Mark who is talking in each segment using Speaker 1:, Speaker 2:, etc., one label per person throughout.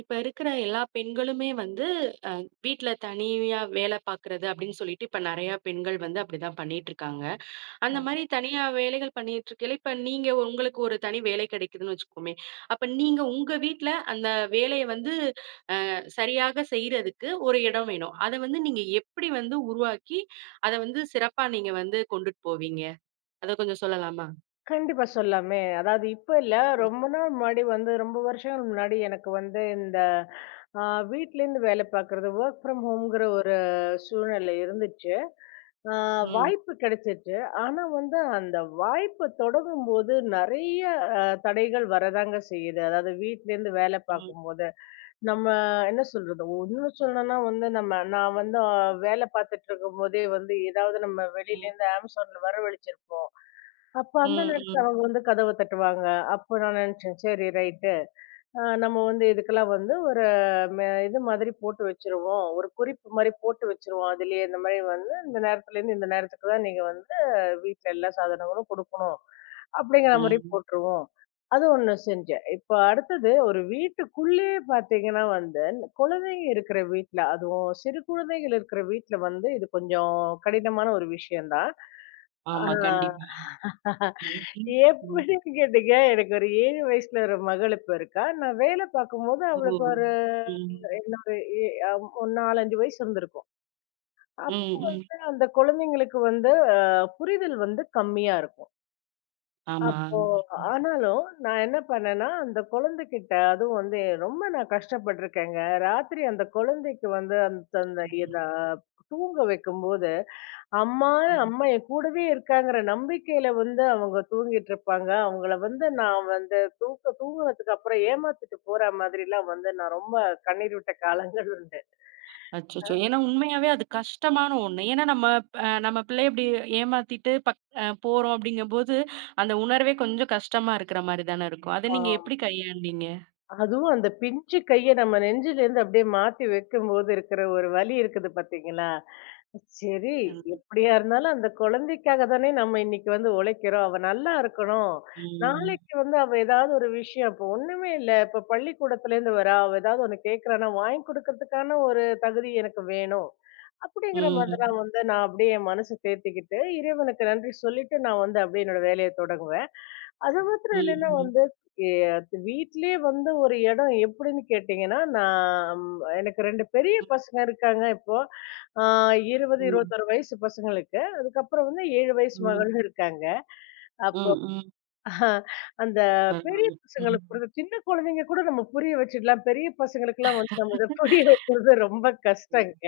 Speaker 1: இப்ப இருக்கிற எல்லா பெண்களுமே வந்து அ வீட்ல தனியா வேலை பார்க்குறது அப்படின்னு சொல்லிட்டு, இப்ப நெறைய பெண்கள் வந்து அப்படிதான் பண்ணிட்டு இருக்காங்க. அந்த மாரி தனியா வேலைகள் பண்ணிட்டு இருக்கையில, இப்ப நீங்க உங்களுக்கு ஒரு தனி வேலை கிடைக்குதுன்னு வச்சுக்கோமே. அப்ப நீங்க உங்க வீட்ல அந்த வேலைய வந்து சரியாக செய்றதுக்கு ஒரு இடம் வேணும். அத வந்து நீங்க எப்படி வந்து உருவாக்கி, அத வந்து சிறப்பா நீங்க வந்து கொண்டுட்டு போவீங்க? அத கொஞ்சம் சொல்லலாமா?
Speaker 2: கண்டிப்பா சொல்லாமே. அதாவது இப்ப இல்ல.
Speaker 1: ம்,
Speaker 2: ரொம்ப நாள் முன்னாடி வந்து ரொம்ப வருஷங்கள் முன்னாடி எனக்கு வந்து இந்த ஆ வீட்லேருந்து வேலை பார்க்குறது, வொர்க் ஃப்ரம் ஹோம்ங்கிற ஒரு சூழ்நிலை இருந்துச்சு. ஆ
Speaker 1: ம்,
Speaker 2: வாய்ப்பு கிடைச்சிச்சு. ஆனா வந்து அந்த வாய்ப்ப தொடங்கும்போது நெறைய தடைகள் வரதாங்க செய்யுது. அதாவது வீட்லேருந்து வேலை
Speaker 1: ம்,
Speaker 2: பார்க்கும்போது, நம்ம என்ன சொல்றது? இன்னும் சொல்லணும்னா வந்து நம்ம நான் வந்து வேலை பார்த்துட்டு இருக்கும்போதே வந்து ஏதாவது நம்ம
Speaker 1: ம்,
Speaker 2: வெளியிலேருந்து Amazonல வரவழிச்சிருப்போம். அப்ப அந்த
Speaker 1: ம்,
Speaker 2: நேரத்துல
Speaker 1: ம்,
Speaker 2: அவங்க வந்து கதவ தட்டுவாங்க. அப்ப நான் நினைச்சேன், சரி ரைட்டு. நம்ம வந்து இதுக்கெல்லாம் வந்து ஒரு இது மாதிரி போட்டு வச்சுருவோம். ஒரு குறிப்பு மாரி போட்டு வச்சுருவோம். அதிலேயே இந்த மாரி வந்து இந்த நேரத்துலேருந்து இந்த நேரத்துக்கு தான் நீங்க வந்து வீட்ல எல்லா சாதனங்களும் குடுக்கணும். அப்படிங்கிற மாரி
Speaker 1: ம்.
Speaker 2: போட்டுருவோம். அது ஒண்ணு செஞ்சேன். இப்ப அடுத்தது ஒரு வீட்டுக்குள்ளேயே பார்த்தீங்கன்னா வந்து, குழந்தைங்க இருக்கிற வீட்ல அதுவும் சிறு குழந்தைகள் இருக்கிற வீட்ல வந்து இது கொஞ்சம் கடினமான ஒரு விஷயம் தான்.
Speaker 1: ஆமா,
Speaker 2: ஆ.
Speaker 1: கண்டிப்பா. ம், ம், ம்.
Speaker 2: எப்படின்னு கேட்டீங்க, எனக்கு ஒரு 7 வயசுல ஒரு மகள் இப்ப இருக்கா. நான் வேலை பார்க்கும்போது
Speaker 1: ஓ!
Speaker 2: அவளுக்கு ஒரு
Speaker 1: ம்.
Speaker 2: என்ன ஒரு எ ஒரு 4, 5 வயசு இருந்திருக்கும். அப்ப
Speaker 1: ம், ம்.
Speaker 2: வந்து அந்த குழந்தைங்களுக்கு வந்து புரிதல் வந்து கம்மியா இருக்கும்.
Speaker 1: ஆமா.
Speaker 2: அப்போ
Speaker 1: ம்.
Speaker 2: ஆனாலும் நான் என்ன பண்ணேன்னா, அந்த குழந்தைகிட்ட அதுவும் வந்து ரொம்ப நான் கஷ்டப்பட்டுருக்கேங்க. ராத்திரி அந்த குழந்தைக்கு வந்து அந்த அந்த தூங்க வைக்கும்போது, அம்மா
Speaker 1: ம்.
Speaker 2: அம்மா என் கூடவே இருக்காங்கிற நம்பிக்கையில வந்து அவங்க தூங்கிட்டு இருப்பாங்க. அவங்கள வந்து நான் வந்து தூங்குனதுக்கு அப்புறம் ஏமாத்திட்டு போற மாதிரிலாம் வந்து நான் ரொம்ப கண்ணீர் விட்ட காலங்கள் உண்டு.
Speaker 1: அச்சச்சோ! ஏன்னா உண்மையாவே அது கஷ்டமான ஒண்ணு. ஏன்னா நம்ம பிள்ளைய இப்டி ஏமாத்திட்டு பக் அ போறோம் அப்டிங்கும்போது, அந்த உணர்வே கொஞ்சம் கஷ்டமா இருக்கிற மாரி தானே இருக்கும். அத நீங்க
Speaker 2: ஆமா.
Speaker 1: எப்டி கையாண்டீங்க?
Speaker 2: அதுவும் அந்த பிஞ்சு கைய நம்ம நெஞ்சிலேருந்து அப்படியே மாத்தி வைக்கும்போது இருக்கிற ஒரு வலி இருக்குது பார்த்தீங்களா? சரி,
Speaker 1: ம்.
Speaker 2: எப்படியா இருந்தாலும் அந்த குழந்தைக்காக தானே நம்ம இன்னைக்கு வந்து உழைக்கிறோம். அவ நல்லா இருக்கணும்.
Speaker 1: ம்.
Speaker 2: நாளைக்கு வந்து அவ ஏதாவது ஒரு விஷயம் இப்போ ஒண்ணுமே இல்ல. இப்ப பள்ளிக்கூடத்துலேருந்து வரா. அவ ஏதாவது ஒண்ணு கேட்கிறான்னா, வாங்கி கொடுக்கறதுக்கான ஒரு தகுதி எனக்கு வேணும். அப்படிங்கிற
Speaker 1: ம்.
Speaker 2: மாதிரிலாம் வந்து நான் அப்படியே என் மனச தேத்திக்கிட்டு, இறைவனுக்கு நன்றி சொல்லிட்டு நான் வந்து அப்படியே என்னோட வேலைய தொடங்குவேன். அது மாத்திரம்
Speaker 1: ம்.
Speaker 2: இல்லைன்னா
Speaker 1: ம்.
Speaker 2: வந்து எ அது வீட்லயே வந்து ஒரு இடம் எப்படின்னு கேட்டீங்கன்னா, நான் எனக்கு 2 பெரிய பசங்க இருக்காங்க இப்போ. ஆ 20,
Speaker 1: ம்.
Speaker 2: 26 வயசு பசங்களுக்கு. அதுக்கப்புறம் வந்து 7 வயசு
Speaker 1: ம்.
Speaker 2: மகளும் இருக்காங்க.
Speaker 1: ம்.
Speaker 2: அப்போ
Speaker 1: ம்.
Speaker 2: ஆஹ், அந்த பெரிய
Speaker 1: பரவால்ல.
Speaker 2: பசங்களுக்கு கூட சின்ன குழந்தைங்க கூட நம்ம புரிய வச்சுடலாம். பெரிய பசங்களுக்கெல்லாம் வந்து நம்ம இத புரிய வைக்கிறது ரொம்ப
Speaker 1: ம்.
Speaker 2: கஷ்டங்க.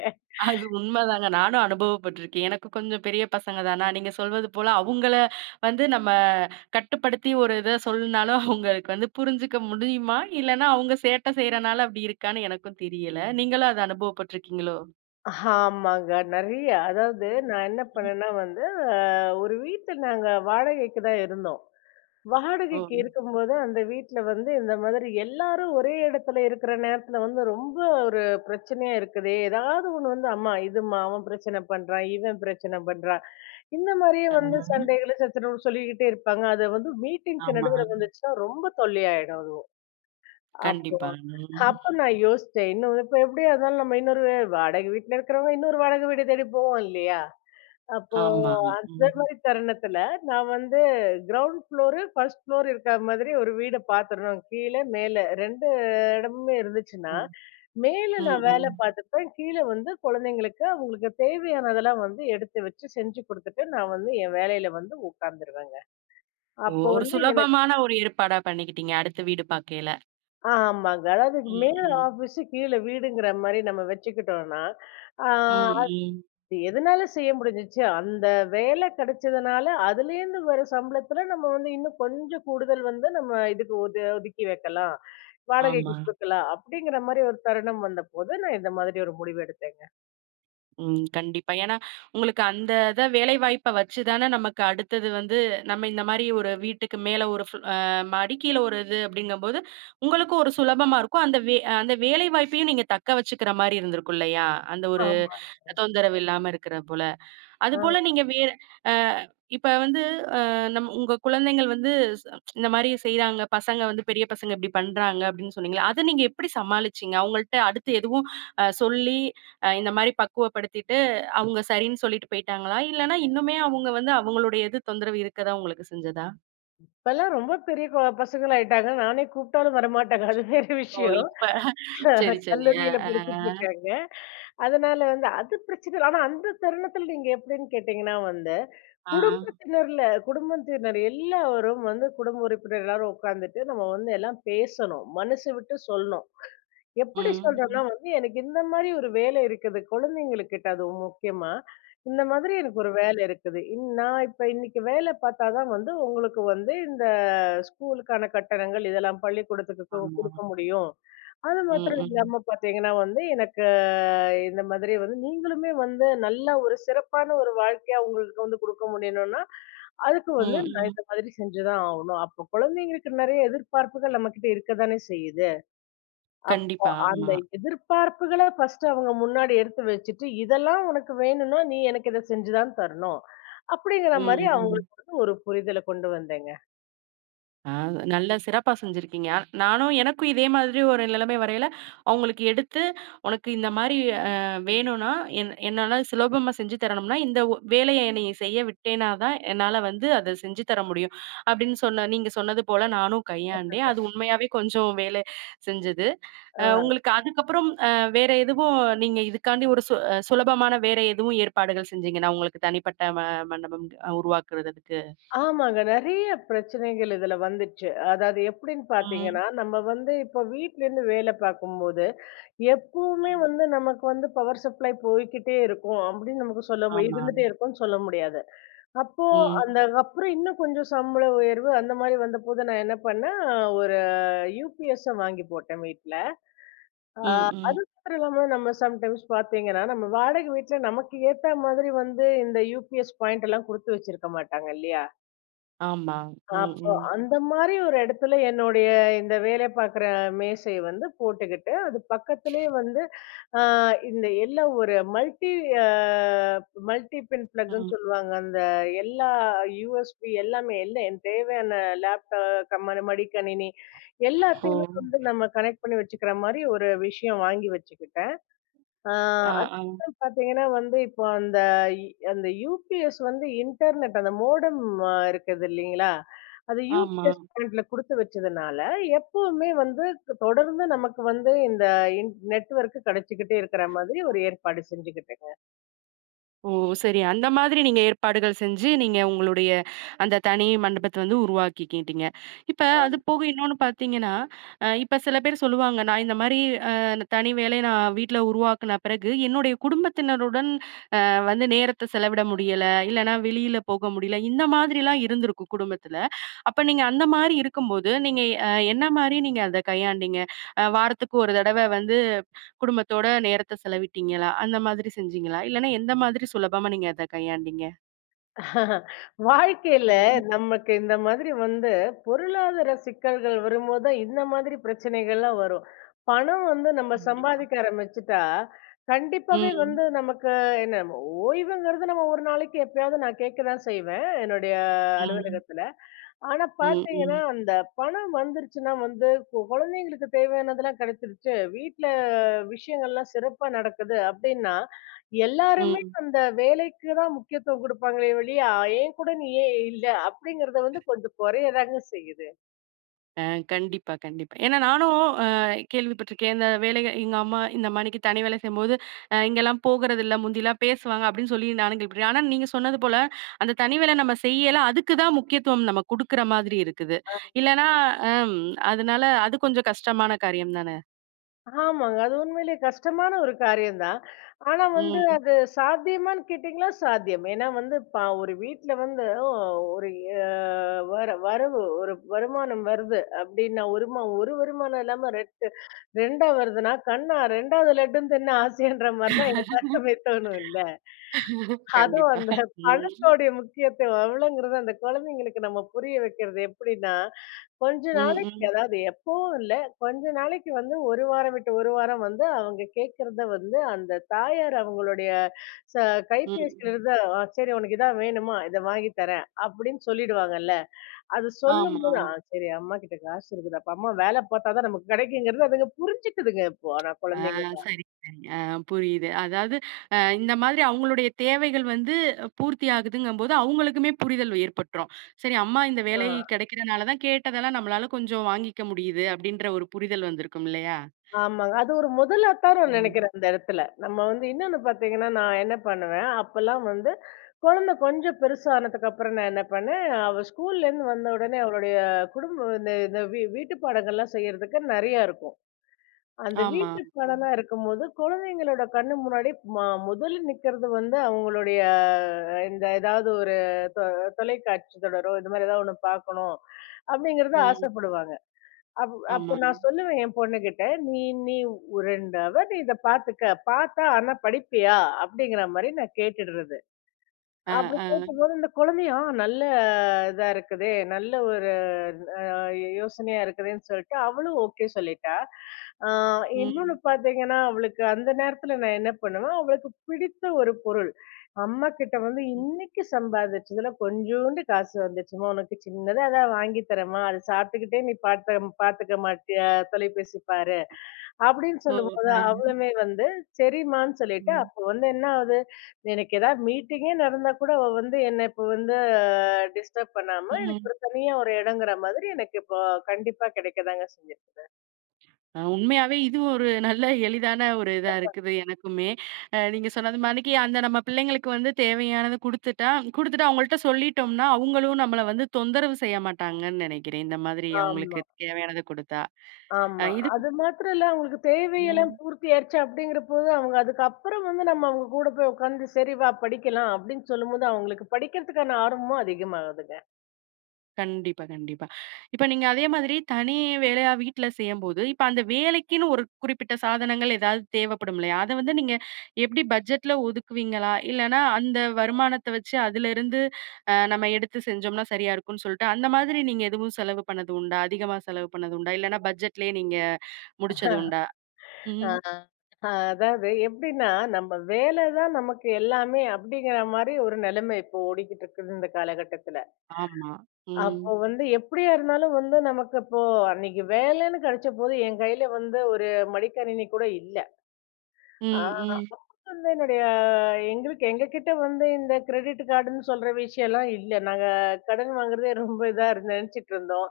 Speaker 1: அது உண்மைதாங்க. நானும் அனுபவப்பட்டுருக்கேன். எனக்கு கொஞ்சம் பெரிய பசங்க தானா, நீங்க சொல்வது போல அவங்கள வந்து நம்ம கட்டுப்படுத்தி ஒரு இத சொல்லுனாலும் அவங்களுக்கு வந்து புரிஞ்சுக்க முடியுமா? இல்லன்னா அவங்க சேட்டை செய்றனால அப்படி இருக்கான்னு எனக்கும் தெரியல. நீங்களும் அத அனுபவப்பட்டுருக்கீங்களோ?
Speaker 2: ஆமாங்க. நெறைய. அதாவது நான் என்ன பண்ணேன்னா வந்து, அ ஒரு வீட்ல நாங்க வாடகைக்கு தான் இருந்தோம்.
Speaker 1: ஓ!
Speaker 2: வாடகைக்கு இருக்கும்போது, அந்த வீட்ல வந்து இந்த மாதிரி எல்லாரும் ஒரே இடத்துல இருக்கிற நேரத்துல வந்து ரொம்ப ஒரு பிரச்சனையா இருக்குதே! ஏதாவது ஒண்ணு வந்து, "அம்மா இதும்மா அவன் பிரச்சனை பண்றான், இவன் பிரச்சனை பண்றான்." இந்த மாதிரியே
Speaker 1: ஆ,
Speaker 2: வந்து சண்டைகளும் சச்சரவும் சொல்லிக்கிட்டே இருப்பாங்க. அத வந்து மீட்டிங்க்கு
Speaker 1: ஆமா.
Speaker 2: நடுவுல வந்துச்சுன்னா ரொம்ப தொல்லையாயிடும் அதுவும். அப்போ
Speaker 1: கண்டிப்பா. ம்.
Speaker 2: அப்ப நான் யோசிச்சேன். இன்னும் இப்ப எப்படியா இருந்தாலும் நம்ம இன்னொரு வாடகை வீட்ல இருக்கிறவங்க இன்னொரு வாடகை வீடு தேடி போவோம் இல்லையா? அப்போ
Speaker 1: ஆமா.
Speaker 2: அந்த
Speaker 1: ம்.
Speaker 2: மாரி தருணத்துல நான் வந்து கிரவுண்ட் ஃப்ளோரு, ஃபர்ஸ்ட் ஃப்ளோர் இருக்கிற மாதிரி ஒரு வீட பாத்துறணும். கீழ, மேல 2 இடமுமே
Speaker 1: அ.
Speaker 2: இருந்துச்சுன்னா, மேல
Speaker 1: ம்,
Speaker 2: நான் வேல
Speaker 1: ம்.
Speaker 2: பாத்துப்பேன். கீழ வந்து குழந்தைங்களுக்கு அவங்களுக்கு தேவையானதெல்லாம் வந்து எடுத்து வச்சு செஞ்சு குடுத்துட்டு, நான் வந்து என் வேலையில வந்து உட்கார்ந்துருவேங்க.
Speaker 1: ஓ!
Speaker 2: அப்போ
Speaker 1: ஒரு
Speaker 2: வந்து
Speaker 1: சுலபமான ஒரு ஏற்பாடா பண்ணிக்கிட்டீங்க அடுத்த வீடு பாக்கையில.
Speaker 2: ஆமாங்க. அதாவது
Speaker 1: ம்,
Speaker 2: மேல
Speaker 1: ம்.
Speaker 2: ஆஃபீஸு, கீழ வீடுங்கிற மாரி நம்ம வச்சுக்கிட்டோம்ன்னா, ஆ
Speaker 1: ம், ம்.
Speaker 2: அது எதனால செய்ய முடிஞ்சுச்சு, அந்த வேலை கிடைச்சதுனால, அதுலேருந்து வர சம்பளத்துல நம்ம வந்து இன்னும் கொஞ்சம் கூடுதல் வந்து நம்ம இதுக்கு ஒதுக்கி வைக்கலாம்.
Speaker 1: ஆமா.
Speaker 2: வாடகைக்கு குடுக்கலாம். அப்படிங்கிற மாரி ஒரு தருணம் வந்தபோது, நான் இந்த மாதிரி ஒரு முடிவு எடுத்தேங்க.
Speaker 1: ம். கண்டிப்பா. ஏன்னா, உங்களுக்கு அந்த இத வேலைவாய்ப்ப வச்சு தானே நமக்கு அடுத்தது வந்து நம்ம இந்த மாரி ஒரு வீட்டுக்கு மேல ஒரு ஃப் அ மாடி, கீழ ஒரு இது அப்படிங்கும்போது, உங்களுக்கும் ஒரு சுலபமா இருக்கும். அந்த வேலைவாய்ப்பையும் நீங்க தக்க வச்சுக்கிற மாரி இருந்திருக்கும் இல்லையா? அந்த ஒரு
Speaker 2: ஆமா.
Speaker 1: தொந்தரவு இல்லாம இருக்கிற போல.
Speaker 2: ஆ.
Speaker 1: அதுபோல நீங்க வேற அ இப்ப வந்து அ உங்க குழந்தைகள் வந்து ஸ் இந்த மாரி செய்றாங்க. பசங்க வந்து பெரிய பசங்க இப்படி பண்றாங்க அப்படின்னு சொன்னீங்கல்ல. அத நீங்க எப்படி சமாளிச்சீங்க? அவங்கள்ட்ட அடுத்து எதுவும் சொல்லி இந்த மாரி பக்குவப்படுத்திட்டு அவங்க சரின்னு சொல்லிட்டு போயிட்டாங்களா? இல்லன்னா இன்னுமே அவங்க வந்து அவங்களுடைய இது தொந்தரவு இருக்கதா உங்களுக்கு செஞ்சதா?
Speaker 2: இப்பலாம் ரொம்ப பெரிய பசங்களாயிட்டாங்க. நானே கூப்பிட்டாலும் வரமாட்டாங்க. அது வேற
Speaker 1: ஓ!
Speaker 2: விஷயம்.
Speaker 1: இப்ப சரி, சரி. அ,
Speaker 2: கல்லூரியில
Speaker 1: அ,
Speaker 2: படிச்சுட்டு இருக்காங்க. அதனால வந்து அது பிரச்சனை இல்ல. ஆனா அந்த தருணத்துல நீங்க எப்படின்னு கேட்டீங்கன்னா வந்து,
Speaker 1: அ. ஆ.
Speaker 2: குடும்பத்தினர்ல குடும்பத்தினர் எல்லாரும் வந்து குடும்ப உறுப்பினர் எல்லாரும் உட்கார்ந்துட்டு நம்ம வந்து எல்லாம் பேசணும். மனசு விட்டு சொல்லணும். எப்படி சொல்றேன்னா
Speaker 1: ம்.
Speaker 2: வந்து, எனக்கு இந்த மாரி ஒரு வேலை இருக்குது. குழந்தைங்ககிட்ட அதுவும் முக்கியமா, இந்த மாதிரி எனக்கு ஒரு வேலை இருக்குது. நான் இப்ப இன்னைக்கு வேலை பார்த்தா தான் வந்து உங்களுக்கு வந்து இந்த ஸ்கூலுக்கான கட்டணங்கள் இதெல்லாம் பள்ளிக்கூடத்துக்கு
Speaker 1: ஆமா.
Speaker 2: குடுக்க முடியும். அது
Speaker 1: ம்,
Speaker 2: மாத்திரம்
Speaker 1: ம்.
Speaker 2: இல்லாம பார்த்தீங்கன்னா வந்து, எனக்கு இந்த மாதிரி வந்து நீங்களுமே வந்து நல்ல ஒரு சிறப்பான ஒரு வாழ்க்கையா உங்களுக்கு வந்து குடுக்க முடியணும்னா, அதுக்கு வந்து
Speaker 1: ம்,
Speaker 2: நான்
Speaker 1: ம்.
Speaker 2: இந்த மாதிரி செஞ்சு தான் ஆகணும். அப்போ குழந்தைங்களுக்கு நெறைய எதிர்பார்ப்புகள் நம்மகிட்ட இருக்க தானே செய்யுது. அப்போ
Speaker 1: கண்டிப்பா.
Speaker 2: அந்த
Speaker 1: ஆமா.
Speaker 2: எதிர்பார்ப்புகள ஃபர்ஸ்ட்டு அவங்க முன்னாடி எடுத்து வச்சுட்டு, இதெல்லாம் உனக்கு வேணும்னா, நீ எனக்கு இத செஞ்சு தான் தரணும். அப்படிங்கிற
Speaker 1: ம்,
Speaker 2: மாரி
Speaker 1: ம்.
Speaker 2: அவங்களுக்கு வந்து ஒரு புரிதல கொண்டு வந்தேங்க.
Speaker 1: ஆ, நல்ல சிறப்பா செஞ்சிருக்கீங்க. ஆ, நானும் எனக்கும் இதே மாதிரி ஒரு நிலைமை வரையில, அவங்களுக்கு எடுத்து "உனக்கு இந்த மாரி அ வேணும்னா, என் என்னால சுலபமா செஞ்சு தரணும்னா, இந்த வேலைய நீ செய்ய விட்டேன்னா தான் என்னால வந்து அத செஞ்சு தர முடியும்." அப்படின்னு சொன்ன நீங்க சொன்னது போல நானும் கையாண்டேன். அது உண்மையாவே கொஞ்சம் வேலை செஞ்சது.
Speaker 2: ஆ,
Speaker 1: உங்களுக்கு அதுக்கப்புறம் வேற எதுவும் நீங்க இதுக்காண்டி ஒரு சு அ சுலபமான வேற எதுவும் ஏற்பாடுகள் செஞ்சீங்கன்னா, உங்களுக்கு தனிப்பட்ட மண்டபம் உருவாக்குறதுக்கு?
Speaker 2: ஆமாங்க. நெறைய பிரச்சனைகள் இதுல வந்துச்சு. அதாவது எப்படின்னு
Speaker 1: ம்.
Speaker 2: பார்த்தீங்கன்னா, நம்ம வந்து இப்போ வீட்லேருந்து வேல பார்க்கும்போது, எப்பவுமே
Speaker 1: ம்.
Speaker 2: வந்து நமக்கு வந்து பவர் சப்ளை போய்க்கிட்டே இருக்கும் அப்படின்னு நமக்கு சொல்ல முடியாது.
Speaker 1: ஆமா.
Speaker 2: இருந்துட்டே இருக்கும்னு சொல்ல முடியாது. அப்போ
Speaker 1: ம்.
Speaker 2: அந்த அப்புறம் இன்னும் கொஞ்சம் சம்பள உயர்வு அந்த மாரி வந்தபோது நான் என்ன பண்ணேன், யூபிஎஸ்ஸ வாங்கி போட்டேன் வீட்ல. ஆ
Speaker 1: ம், ம்.
Speaker 2: அது மாத்திரம் இல்லாம நம்ம சம்டைம்ஸ் பார்த்தீங்கன்னா, நம்ம வாடகை வீட்ல நமக்கு ஏத்த மாதிரி வந்து இந்த யூபிஎஸ் பாயிண்ட் எல்லாம் குடுத்து வச்சிருக்க மாட்டாங்க இல்லையா?
Speaker 1: ஆமா. ம்,
Speaker 2: அப்போ
Speaker 1: ம்.
Speaker 2: அந்த மாரி ஒரு இடத்துல என்னுடைய இந்த வேலை பார்க்குற மேசை வந்து போட்டுக்கிட்டு, அது பக்கத்திலேயே வந்து அ இந்த எல்லா ஒரு அ மல்டி பின் பிளக்ன்னு
Speaker 1: ம்.
Speaker 2: சொல்லுவாங்க. அந்த எல்லா யூஎஸ்பி எல்லாமே எல்லாம் என் தேவையான லேப்டாப் கம்மனு மடிக்கணினி
Speaker 1: ஓ!
Speaker 2: எல்லாத்தையுமே வந்து நம்ம கனெக்ட் பண்ணி வச்சுக்கிற மாரி ஒரு விஷயம் வாங்கி வச்சுக்கிட்டேன். ஆ
Speaker 1: ஆ, ஆ.
Speaker 2: அதுக்கப்புறம் பார்த்தீங்கன்னா வந்து, இப்போ அந்த இ அந்த யுபிஎஸ் வந்து இன்டர்நெட் அந்த மோடம் இருக்குது இல்லீங்களா? அது
Speaker 1: ஆமா.
Speaker 2: யுபிஎஸ் பாயிண்ட்ல குடுத்து வச்சதுனால, எப்பவுமே வந்து தொடர்ந்து நமக்கு வந்து இந்த நெட்வொர்க் கிடைச்சுக்கிட்டே இருக்கிற மாதிரி ஒரு ஏற்பாடு செஞ்சுக்கிட்டேங்க.
Speaker 1: ஓ! சரி. அந்த மாதிரி நீங்க ஏற்பாடுகள் செஞ்சு, நீங்க உங்களுடைய அந்த தனி மண்டபத்த வந்து உருவாக்கிக்கிட்டீங்க. இப்ப அது
Speaker 2: ஆ.
Speaker 1: போக இன்னொன்னு பார்த்தீங்கன்னா, இப்ப சில பேர் சொல்லுவாங்க, "நான் இந்த மாரி அ தனி வேலை நான் வீட்ல உருவாக்குன பிறகு, என்னுடைய குடும்பத்தினருடன் வந்து நேரத்த செலவிட முடியல, இல்லன்னா வெளியில போக முடியல. இந்த மாதிரிலாம் இருந்திருக்கும் குடும்பத்துல. அப்ப நீங்க அந்த மாரி இருக்கும்போது, நீங்க என்ன மாரி நீங்க அத கையாண்டீங்க? வாரத்துக்கு ஒரு தடவ வந்து குடும்பத்தோட நேரத்த செலவிட்டீங்களா? அந்த மாதிரி செஞ்சீங்களா? இல்லன்னா எந்த மாதிரி சுலபமா நீங்க அத கையாண்டீங்க?
Speaker 2: வாழ்க்கையில
Speaker 1: ம்.
Speaker 2: நமக்கு இந்த மாதிரி வந்து பொருளாதார சிக்கல்கள் வரும்போது தான் இந்த மாதிரி பிரச்சனைகள்லாம் வரும். பணம் வந்து நம்ம
Speaker 1: கண்டிப்பா.
Speaker 2: சம்பாதிக்க ஆரம்பிச்சுட்டா, கண்டிப்பாவே
Speaker 1: ம்.
Speaker 2: வந்து நமக்கு என்ன ஓய்வுங்கிறது நம்ம ஒரு நாளைக்கு எப்பயாவது நான் கேட்க தான் செய்வேன். என்னுடைய
Speaker 1: ம்.
Speaker 2: அலுவலகத்துல. ஆனா
Speaker 1: ம்.
Speaker 2: பாத்தீங்கன்னா,
Speaker 1: ம்.
Speaker 2: அந்த பணம் வந்துருச்சுன்னா வந்து, குழந்தைங்களுக்கு தேவையானதெல்லாம் கிடைச்சிருச்சு. வீட்ல விஷயங்கள்லாம் சிறப்பா நடக்குது அப்படின்னா, எல்லாருமே
Speaker 1: ம்.
Speaker 2: அந்த வேலைக்கு தான் முக்கியத்துவம் குடுப்பாங்களே ஒழிய, "என் கூட நீ ஏன் இல்ல?" அப்படிங்கிறத வந்து கொஞ்சம் குறைய தாங்க செய்யுது.
Speaker 1: அ கண்டிப்பா, கண்டிப்பா. ஏன்னா நானும் அ கேள்விப்பட்டிருக்கேன். இந்த வேலைக எங்க அம்மா இந்த மாணிக்கு தனி வேலை செய்யும்போது, இங்கெல்லாம் போகறதில்ல, முந்திலாம் பேசுவாங்க அப்படின்னு சொல்லி நானும் கேள்விப்பட்டேன். ஆனா நீங்க சொன்னது போல, அந்த தனி வேலை நம்ம செய்யல, அதுக்கு தான் முக்கியத்துவம் நம்ம குடுக்குற மாதிரி இருக்குது. இல்லன்னா அம் அதனால அது கொஞ்சம் கஷ்டமான காரியம் தானே!
Speaker 2: ஆமாங்க. அது உண்மையிலேயே கஷ்டமான ஒரு காரியம் தான். ஆனா வந்து
Speaker 1: ம்.
Speaker 2: அது சாத்தியமான்னு கேட்டீங்களா, சாத்தியம். ஏன்னா வந்து ஒரு வீட்ல வந்து ஒரு அ வரவு ஒரு வருமானம் வருது அப்டின்னா, ஒரு வருமானம் இல்லாம 2 வருதுன்னா, கண்ணா 2வது லட்டுன்னு தின்ன ஆசைன்ற மாரி தான் எல்லாருக்குமே தோணும் இல்ல? அதுவும்
Speaker 1: கண்டிப்பா.
Speaker 2: அந்த
Speaker 1: ம்.
Speaker 2: பணத்தோடைய முக்கியத்துவம் எவ்வளோங்கிறது அந்த குழந்தைங்களுக்கு நம்ம புரிய வைக்கிறது எப்படின்னா, கொஞ்ச
Speaker 1: ம்,
Speaker 2: நாளைக்கு
Speaker 1: ம்.
Speaker 2: அதாவது எப்பவும் இல்ல. கொஞ்ச நாளைக்கு வந்து 1 வாரம் விட்டு 1 வாரம் வந்து அவங்க கேட்கிறத வந்து அந்த தாயார் அவங்களுடைய ச
Speaker 1: ம், ம்.
Speaker 2: கைபேசியிலிருந்து "ஆ சரி உனக்கு இதான் வேணுமா? இத வாங்கி தரேன்" அப்படின்னு சொல்லிடுவாங்கல்ல. அது
Speaker 1: ஆமா.
Speaker 2: சொல்லும்போது, "ஆ சரி அம்மா கிட்ட காசு இருக்குதப்பா. அம்மா வேலை பார்த்தா தான் நமக்கு கிடைக்குங்கிறது" அதுங்க புரிஞ்சுக்குதுங்க இப்போ ஆனா
Speaker 1: ஆ,
Speaker 2: குழந்தைங்கலாம்.
Speaker 1: சரி, சரி. ஆ, புரியுது. அதாவது இந்த மாதிரி அவங்களுடைய தேவைகள் வந்து பூர்த்தி ஆகுதுங்கும்போது, அவங்களுக்குமே புரிதல் ஏற்பட்டுரும். சரி அம்மா இந்த
Speaker 2: ஆ.
Speaker 1: வேலை கிடைக்கிறனால தான் கேட்டதெல்லாம் நம்மளால கொஞ்சம் வாங்கிக்க முடியுது அப்படின்ற ஒரு புரிதல் வந்திருக்கும் இல்லையா?
Speaker 2: ஆமாங்க. அது ஒரு முதல் அத்தாரம்
Speaker 1: ம்.
Speaker 2: நெனைக்கிறேன் அந்த இடத்துல. நம்ம வந்து இன்னொன்னு பார்த்தீங்கன்னா, நான் என்ன பண்ணுவேன், அப்பலாம் வந்து குழந்தை கொஞ்சம் பெருசானதுக்கு அப்புறம் நான் என்ன பண்ணேன், அவ ஸ்கூல்லேருந்து வந்த உடனே அவளுடைய இந்த இந்த வீட்டு பாடங்கள்லாம் செய்யறதுக்கு நெறையா இருக்கும். அந்த
Speaker 1: ஆமா.
Speaker 2: வீட்டு
Speaker 1: ம்.
Speaker 2: பாடம்லாம் இருக்கும்போது, குழந்தைங்களோட கண்ணு முன்னாடி முதல்ல நிக்கிறது வந்து அவங்களுடைய இந்த ஏதாவது ஒரு தொ தொலைக்காட்சி தொடரோ, இது மாரி ஏதாவது ஒண்ணு பார்க்கணும், அப்படிங்கிறத
Speaker 1: ம்.
Speaker 2: ஆசைப்படுவாங்க. அப்
Speaker 1: ஆமா.
Speaker 2: அப்ப நான் சொல்லுவேன் என் பொண்ணுகிட்ட, "நீ நீ 2 ஹவர் நீ இத பாத்துக்க. பாத்தா ஆனா படிப்பியா?" அப்படிங்கிற மாரி நான் கேட்டுடுறது.
Speaker 1: அ,
Speaker 2: அப்படி
Speaker 1: அ.
Speaker 2: கேட்கும்போது, இந்த குழந்தையும் "ஆ, நல்ல இதா இருக்குதே! நல்ல ஒரு அ யோசனையா இருக்குதேன்னு சொல்லிட்டு, அவளும் ஓகே சொல்லிட்டா. ஆ இன்னொன்னு
Speaker 1: ம்.
Speaker 2: பார்த்தீங்கன்னா, அவளுக்கு அந்த நேரத்தில நான் என்ன பண்ணுவேன், அவளுக்கு பிடித்த ஒரு பொருள். அம்மா கிட்ட வந்து
Speaker 1: ம்.
Speaker 2: இன்னைக்கு சம்பாதிச்சதுல கொஞ்சூண்டு காசு வந்துச்சும்மா, உனக்கு சின்னதா எதா வாங்கி தரேம்மா, அத சாப்பிட்டுக்கிட்டே நீ பார்த்துக்க மாட்டியா? தொலைபேசி பாரு. அப்படின்னு
Speaker 1: ஓ!
Speaker 2: சொல்லும்போது,
Speaker 1: அ.
Speaker 2: அவளுமே வந்து சரிம்மான்னு சொல்லிட்டு,
Speaker 1: ம்.
Speaker 2: அப்போ வந்து என்ன ஆகுது? எனக்கு ஏதாவது மீட்டிங்கே நடந்தா கூட அவ வந்து என்ன இப்ப வந்து டிஸ்டர்ப் பண்ணாம எனக்கு
Speaker 1: ம்.
Speaker 2: ஒரு தனியா ஒரு இடங்கிற மாதிரி எனக்கு இப்போ கண்டிப்பா கிடைக்கதாங்க செஞ்சு.
Speaker 1: உண்மையாவே இது ஒரு நல்ல எளிதான ஒரு இதா இருக்குது எனக்குமே. நீங்க சொன்னது மாணிக்கு அந்த நம்ம பிள்ளைங்களுக்கு வந்து தேவையானத குடுத்துட்டு அவங்கள்ட்ட சொல்லிட்டோம்னா, அவங்களும் நம்மள வந்து தொந்தரவு செய்ய மாட்டாங்கன்னு நெனைக்கிறேன். இந்த மாதிரி
Speaker 2: ஆமா,
Speaker 1: அவங்களுக்கு தேவையானத குடுத்தா. அ
Speaker 2: ஆமா.
Speaker 1: இது
Speaker 2: அது மாத்திரம் இல்ல அவங்களுக்கு தேவையெல்லாம்
Speaker 1: ம்.
Speaker 2: பூர்த்தியாயிருச்சு அப்படிங்கிறபோது, அவங்க அதுக்கப்புறம் வந்து நம்ம அவங்க கூட போய் உட்கார்ந்து, "சரி வா படிக்கலாம்" அப்படின்னு சொல்லும்போது, அவங்களுக்கு படிக்கிறதுக்கான ஆர்வமும் அதிகமாகுதுங்க.
Speaker 1: கண்டிப்பா, கண்டிப்பா. இப்ப நீங்க அதே மாதிரி தனி வேலையா வீட்ல செய்யும்போது, இப்ப அந்த வேலைக்குன்னு ஒரு குறிப்பிட்ட சாதனங்கள் ஏதாவது தேவைப்படும் இல்லையா? அத வந்து நீங்க எப்படி பட்ஜெட்ல ஒதுக்குவீங்களா? இல்லன்னா அந்த வருமானத்த வச்சு அதிலிருந்து நம்ம எடுத்து செஞ்சோம்னா சரியா இருக்கும்ன்னு சொல்லிட்டு, அந்த மாதிரி நீங்க எதுவும் செலவு பண்ணது உண்டா? அதிகமா செலவு பண்ணது உண்டா? இல்லன்னா பட்ஜெட்லயே நீங்க முடிச்சது உண்டா?
Speaker 2: ஆ.
Speaker 1: ம்.
Speaker 2: அதாவது எப்படின்னா, நம்ம வேலை தான் நமக்கு எல்லாமே அப்படிங்கிற மாரி ஒரு நிலைமை இப்போ ஓடிக்கிட்டு இருக்குது இந்த காலகட்டத்துல.
Speaker 1: ஆமா. ம்.
Speaker 2: அப்போ வந்து எப்படியா இருந்தாலும் வந்து நமக்கு இப்போ அன்னைக்கு வேலைன்னு கிடைச்ச போது என் கையில வந்து ஒரு மடிக்கணினி கூட இல்ல. ஆ
Speaker 1: ம்,
Speaker 2: அப்ப
Speaker 1: ம்.
Speaker 2: வந்து என்னுடைய எங்களுக்கு எங்ககிட்ட வந்து இந்த கிரெடிட் கார்டுன்னு சொல்ற விஷயம்லாம் இல்ல. நாங்க கடன் வாங்குறதே ரொம்ப இதா இருந்து நினைச்சிட்டு இருந்தோம்.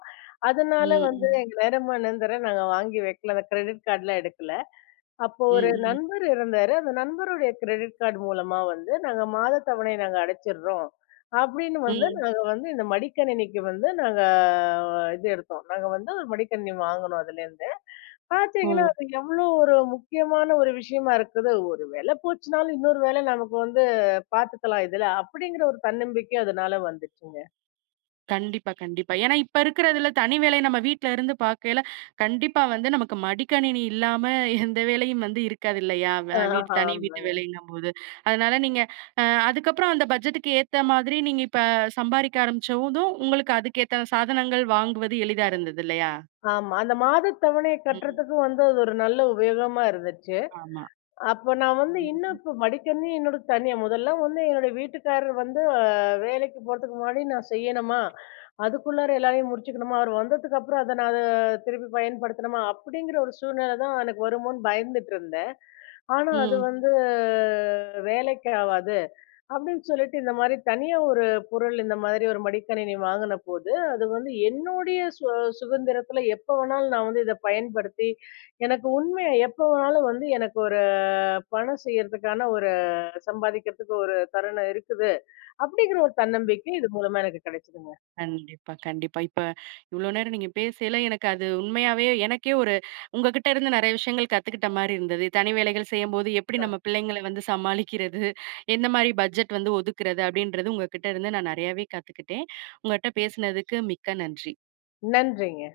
Speaker 2: அதனால
Speaker 1: ம்,
Speaker 2: வந்து
Speaker 1: ம்.
Speaker 2: எங்க நேரமா நேந்தர நாங்க வாங்கி வைக்கல. அந்த கிரெடிட் கார்ட்லாம் எடுக்கல. அப்போ ஒரு
Speaker 1: ம், ம்.
Speaker 2: நண்பர் இருந்தாரு. அந்த நண்பருடைய கிரெடிட் கார்டு மூலமா வந்து, நாங்க மாத தவணை நாங்க அடைச்சிடுறோம். அப்படின்னு வந்து
Speaker 1: ம்.
Speaker 2: நாங்க வந்து இந்த மடிக்கணினிக்கு வந்து நாங்க இது எடுத்தோம். நாங்க வந்து ஒரு மடிக்கணினி வாங்குனோம் அதுலேருந்து.
Speaker 1: ஓ!
Speaker 2: பார்த்தீங்கன்னா, அது எவ்வளோ ஒரு முக்கியமான ஒரு விஷயமா இருக்குது. ஒரு வேலை போச்சுனாலும் இன்னொரு வேலை நமக்கு வந்து பார்த்துக்கலாம் இதுல. அப்படிங்கிற ஒரு தன்னம்பிக்கை அதனால வந்துச்சுங்க.
Speaker 1: கண்டிப்பா, கண்டிப்பா. ஏன்னா இப்ப இருக்கிறதுல தனி வேலை நம்ம வீட்ல இருந்து பார்க்கையில, கண்டிப்பா வந்து நமக்கு மடிக்கணினி இல்லாம எந்த வேலையும் வந்து இருக்காது இல்லையா? வ
Speaker 2: ஆ
Speaker 1: வீட்டு தனி வீட்டு
Speaker 2: ஆமாங்க.
Speaker 1: வேலைங்கும்போது. அதனால நீங்க அதுக்கப்புறம் அந்த பட்ஜெட்டுக்கு ஏத்த மாதிரி நீங்க இப்ப சம்பாரிக்க ஆரம்பிச்சதும், உங்களுக்கு அதுக்கேத்த சாதனங்கள் வாங்குவது எளிதா இருந்தது இல்லையா?
Speaker 2: ஆமா. அந்த மாதத் தவணைய
Speaker 1: ம்.
Speaker 2: கட்டுறதுக்கும் வந்து அது ஒரு நல்ல உபயோகமா இருந்துச்சு.
Speaker 1: ஆமா.
Speaker 2: அப்ப நான் வந்து இன்னும்
Speaker 1: ம்.
Speaker 2: இப்ப மடிக்கணினி என்னோட தனியா முதல்ல வந்து என்னோட வீட்டுக்காரர் வந்து வேலைக்கு போறதுக்கு முன்னாடி நான் செய்யணுமா அதுக்குள்ளார எல்லாரையும் முடிச்சுக்கணுமா அவர் வந்ததுக்கு அப்புறம் அதை நான் அதை திருப்பி பயன்படுத்தணுமா அப்படிங்கிற ஒரு சூழ்நிலை தான் எனக்கு வருமோன்னு பயந்துட்டு இருந்தேன். ஆனா அது
Speaker 1: ம்.
Speaker 2: வந்து வேலைக்கு ஆகாது அப்படின்னு சொல்லிட்டு இந்த மாதிரி தனியா ஒரு பொருள் இந்த மாதிரி ஒரு மடிக்கணினி வாங்கின போது அது வந்து என்னுடைய சுதந்திரத்துல எப்ப வேணாலும் நான் வந்து இதை பயன்படுத்தி எனக்கு உண்மையா எப்ப வேணாலும் வந்து எனக்கு ஒரு பணம் செய்யறதுக்கான ஒரு சம்பாதிக்கிறதுக்கு ஒரு தருணம் இருக்குது. அப்படிங்கிற ஒரு தன்னம்பிக்கை இது மூலமா எனக்கு கிடைச்சதுங்க.
Speaker 1: கண்டிப்பா, கண்டிப்பா. இப்ப இவ்ளோ நேரம் நீங்க பேசையில எனக்கு அது உண்மையாவே எனக்கே ஒரு உங்ககிட்ட இருந்து நெறைய விஷயங்கள் கத்துக்கிட்ட மாரி இருந்தது. தனி வேலைகள் செய்யும்போது எப்படி நம்ம
Speaker 2: அ.
Speaker 1: பிள்ளைங்கள வந்து சமாளிக்கிறது, எந்த மாரி பட்ஜெட் வந்து ஒதுக்குறது அப்படின்றது உங்ககிட்ட இருந்து நான் நெறையாவே கத்துக்கிட்டேன். உங்கட்ட பேசினதுக்கு மிக்க நன்றி.
Speaker 2: நன்றிங்க.